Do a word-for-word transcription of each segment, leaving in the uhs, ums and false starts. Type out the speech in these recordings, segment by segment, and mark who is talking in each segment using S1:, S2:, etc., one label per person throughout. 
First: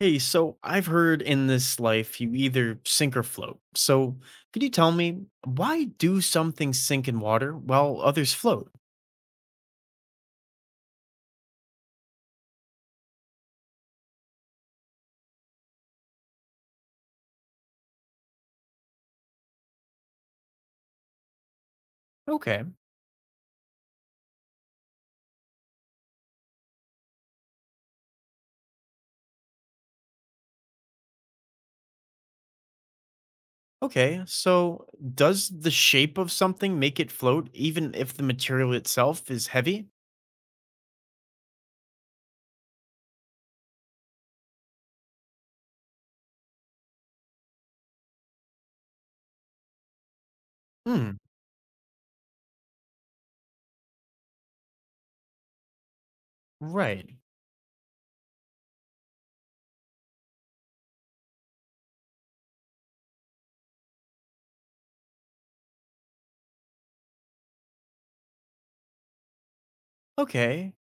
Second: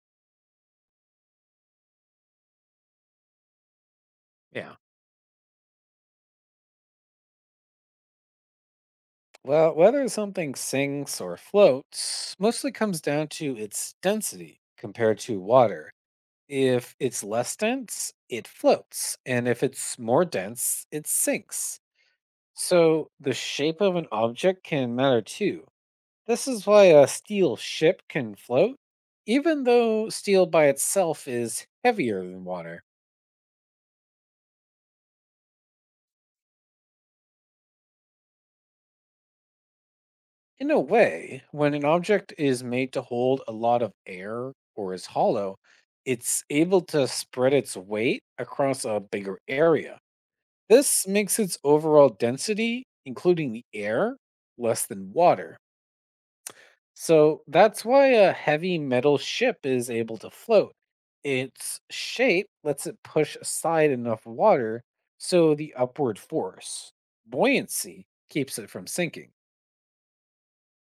S1: Hey, so I've heard in this life you either sink or float. So could you
S2: Yeah.
S1: tell me why do some things sink in water while others float?
S2: Well, whether something sinks or floats mostly comes down to its density compared to water. If it's less dense, it floats. And if it's more dense, it sinks.
S1: Okay,
S2: So the shape of an object can matter too. This is why a steel ship can float, even though steel by itself is heavier than water.
S1: okay. So does the shape of something make it float even if the material itself is heavy?
S2: In a way, when an object is made to hold a lot of air or is hollow, it's able to spread its weight across a bigger area. This
S1: Hmm,
S2: makes its overall density, including the air, less than water.
S1: right.
S2: So that's why a heavy metal ship is able to float. Its shape lets it push aside enough water so the upward force, buoyancy, keeps it from sinking.
S1: Okay.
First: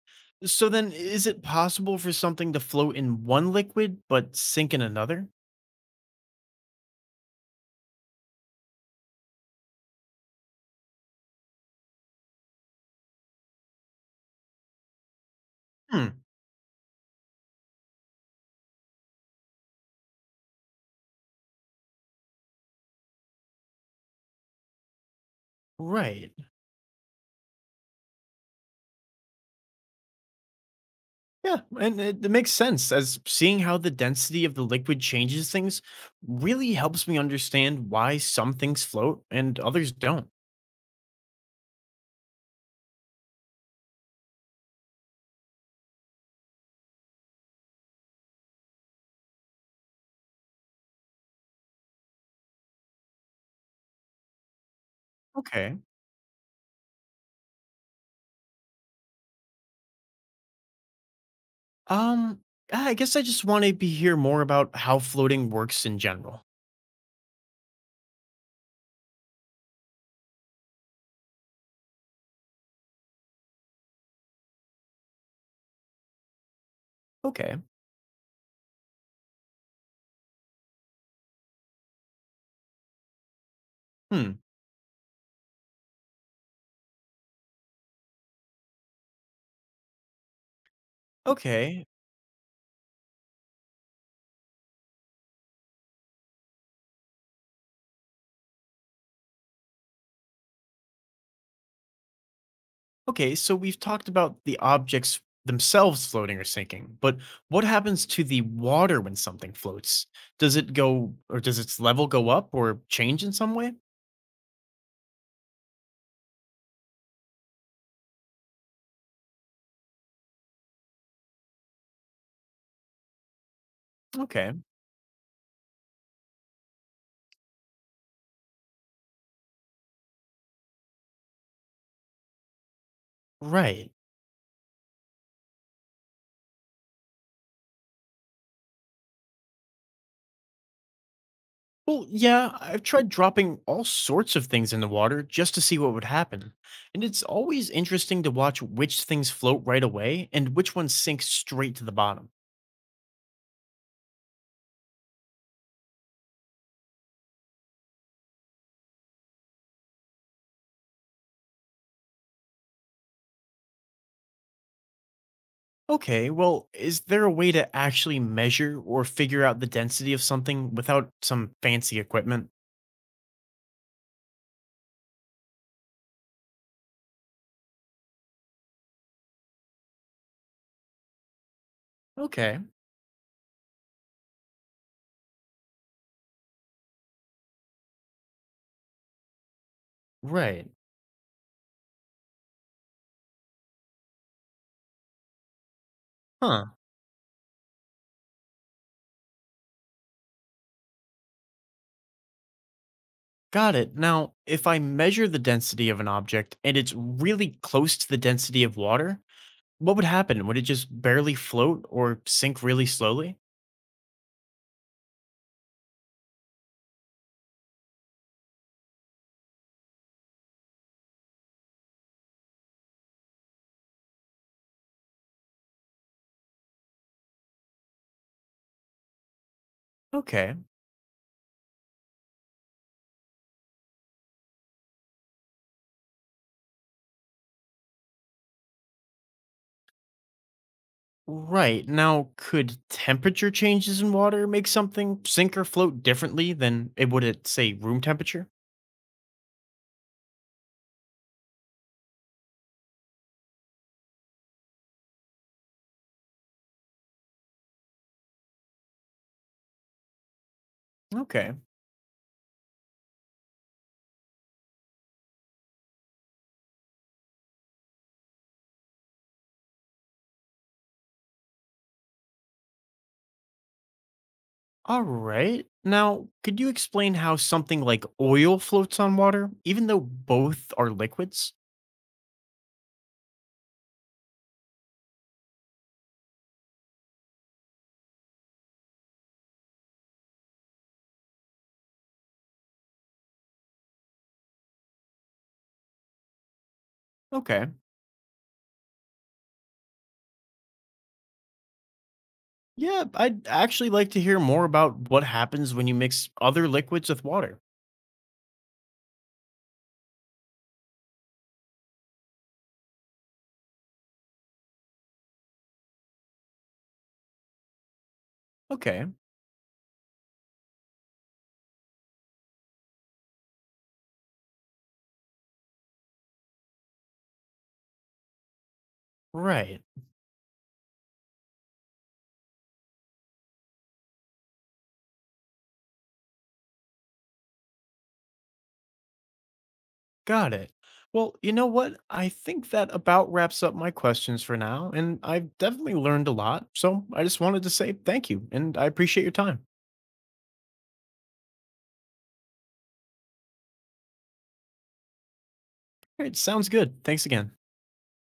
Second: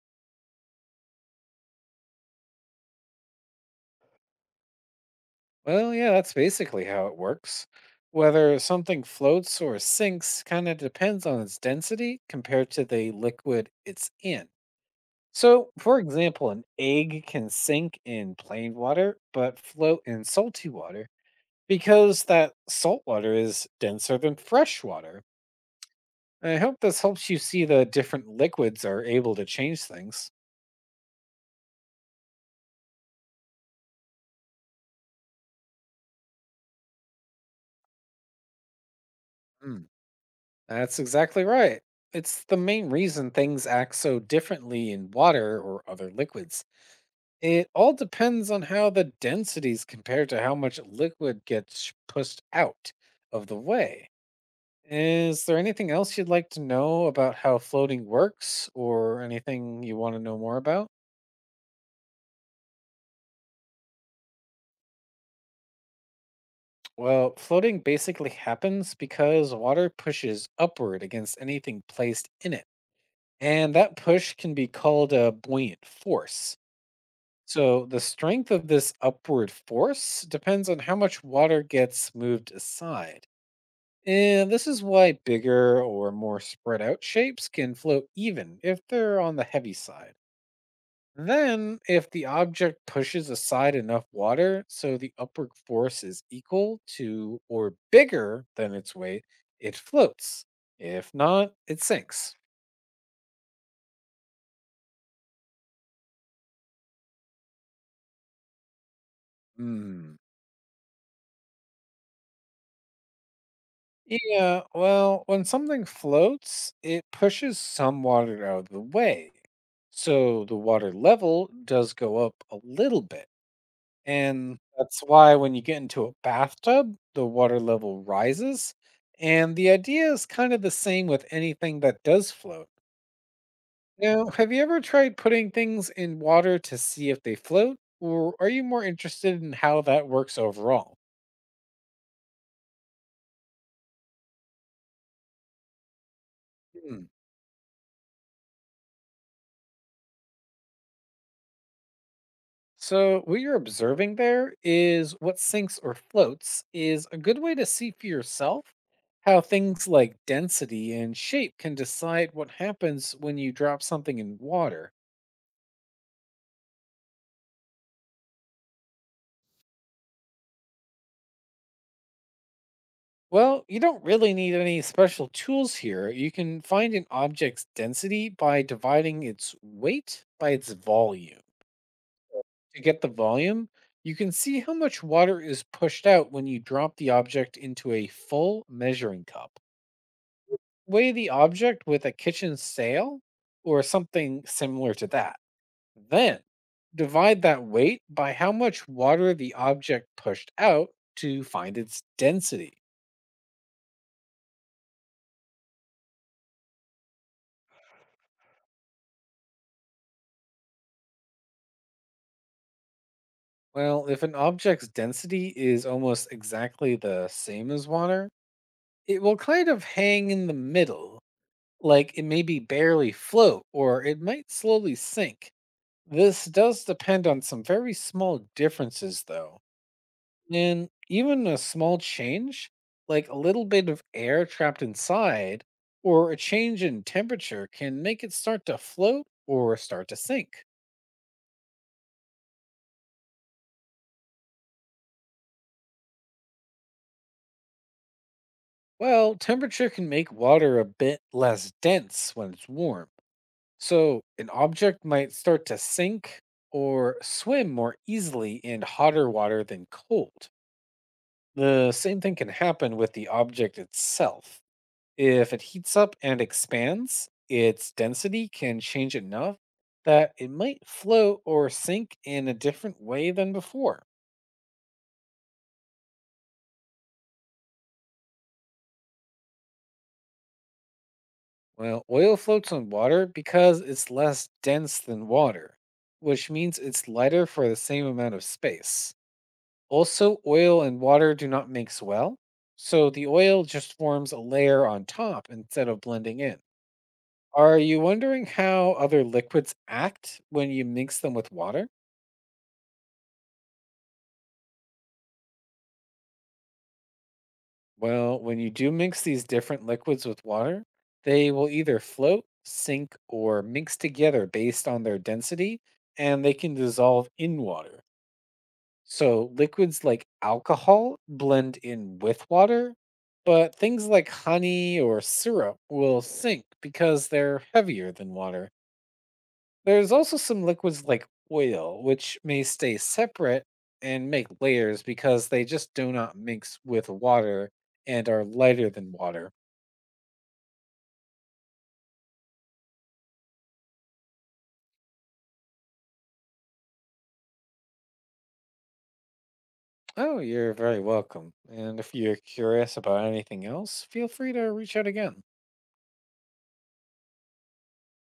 S1: So then is it possible for something to float in one liquid but sink in another?
S2: Well, yeah, that's basically how it works. Whether something floats or sinks kind of depends on its density compared to the liquid it's in. So, for
S1: Hmm,
S2: example, an egg can sink in plain water but float in salty water because that salt water is denser than fresh water.
S1: right.
S2: I hope this helps you see the different liquids are able to change things.
S1: Yeah, and it, it makes sense as seeing how the density of the liquid changes things really helps me understand why some things float and
S2: Mm,
S1: others don't.
S2: that's exactly right. It's the main reason things act so differently in water or other liquids. It all depends on how the densities compare to how much liquid gets pushed out of the way. Is there
S1: Okay.
S2: anything else you'd like to know about how floating works or anything you want to know more about?
S1: Um, I guess I just want to be hear more about how floating works in general.
S2: Well, floating basically happens because water pushes upward against anything placed in it. And that push can be called a buoyant force.
S1: Okay.
S2: So the strength of this upward force depends on how much water gets moved aside.
S1: Hmm.
S2: And this is why bigger or more spread out shapes can float even if they're on the heavy side. Then,
S1: Okay.
S2: if the object pushes aside enough water so the upward force is equal to or bigger than its weight, it floats. If not, it sinks.
S1: Okay, so we've talked about the objects themselves floating or sinking, but what happens to the water when something floats?
S2: Hmm.
S1: Does it go or does its level go up or change in some way?
S2: Yeah, well, when something floats, it pushes some water out of the way. So the water level does go up a little bit.
S1: Okay.
S2: And that's why when you get into a bathtub, the water level rises. And the idea is kind of the same with anything that does float.
S1: Right.
S2: Now, have you ever tried putting things in water to see if they float? Or are you more interested in how that works overall?
S1: Well, yeah, I've tried dropping all sorts of things in the water just to see what would happen.
S2: Hmm.
S1: And it's always interesting to watch which things float right away and which ones sink straight to the bottom.
S2: So, what you're observing there is what sinks or floats is a good way to see for yourself how things like density and shape can decide what happens when you drop something in water.
S1: Okay, well, is there a way to actually measure or figure out the density of something without some fancy equipment?
S2: Well, you don't really need any special tools here. You can find an object's density by dividing its weight by its volume.
S1: Okay,
S2: To get the volume, you can see how much water is pushed out when you drop the object into a full measuring cup.
S1: right.
S2: Weigh the object with a kitchen scale or something similar to that. Then
S1: Huh,
S2: divide that weight by how much water the object pushed out to find its density.
S1: got it. Now, if I measure the density of an object and it's really close to the density of water, what would happen? Would it just barely float or sink really slowly?
S2: Well, if an object's density is almost exactly the same as water, it will kind of hang in the middle, like it may be barely float or it might slowly sink. This does depend on some very small differences, though.
S1: Okay.
S2: And even a small change, like a little bit of air trapped inside, or a change in temperature, can make it start to float or start to sink.
S1: Right. Now, could temperature changes in water make something sink or float differently than it would at, say, room temperature?
S2: Well, temperature can make water a bit less dense when it's warm. So, an object might start to sink or swim more easily in hotter water than cold.
S1: Okay.
S2: The same thing can happen with the object itself. If it heats up and expands, its density can change enough that it might float or sink in a different way than before.
S1: All right. Now, could you explain how something like oil floats on water, even though both are liquids?
S2: Well, oil floats on water because it's less dense than water, which means it's lighter for the same amount of space. Also, oil and water do not mix well, so the oil just forms a layer on top instead of blending in.
S1: Okay.
S2: Are you wondering how other liquids act when you mix them with water?
S1: Yeah, I'd actually like to hear more about what happens when you mix other liquids with water.
S2: Well, when you do mix these different liquids with water, they will either float, sink, or mix together based on their density, and they can dissolve in water.
S1: Okay.
S2: So liquids like alcohol blend in with water, but things like honey or syrup will sink because they're heavier than water.
S1: Right.
S2: There's also some liquids like oil, which may stay separate and make layers because they just do not mix with water and are lighter than water.
S1: Got it. Well, you know what? I think that about wraps up my questions for now, and I've definitely learned a lot. So I just wanted to say thank you, and I appreciate your time.
S2: Oh, you're very welcome. And if you're curious about anything else, feel free to reach out again.
S1: All right, sounds good. Thanks again.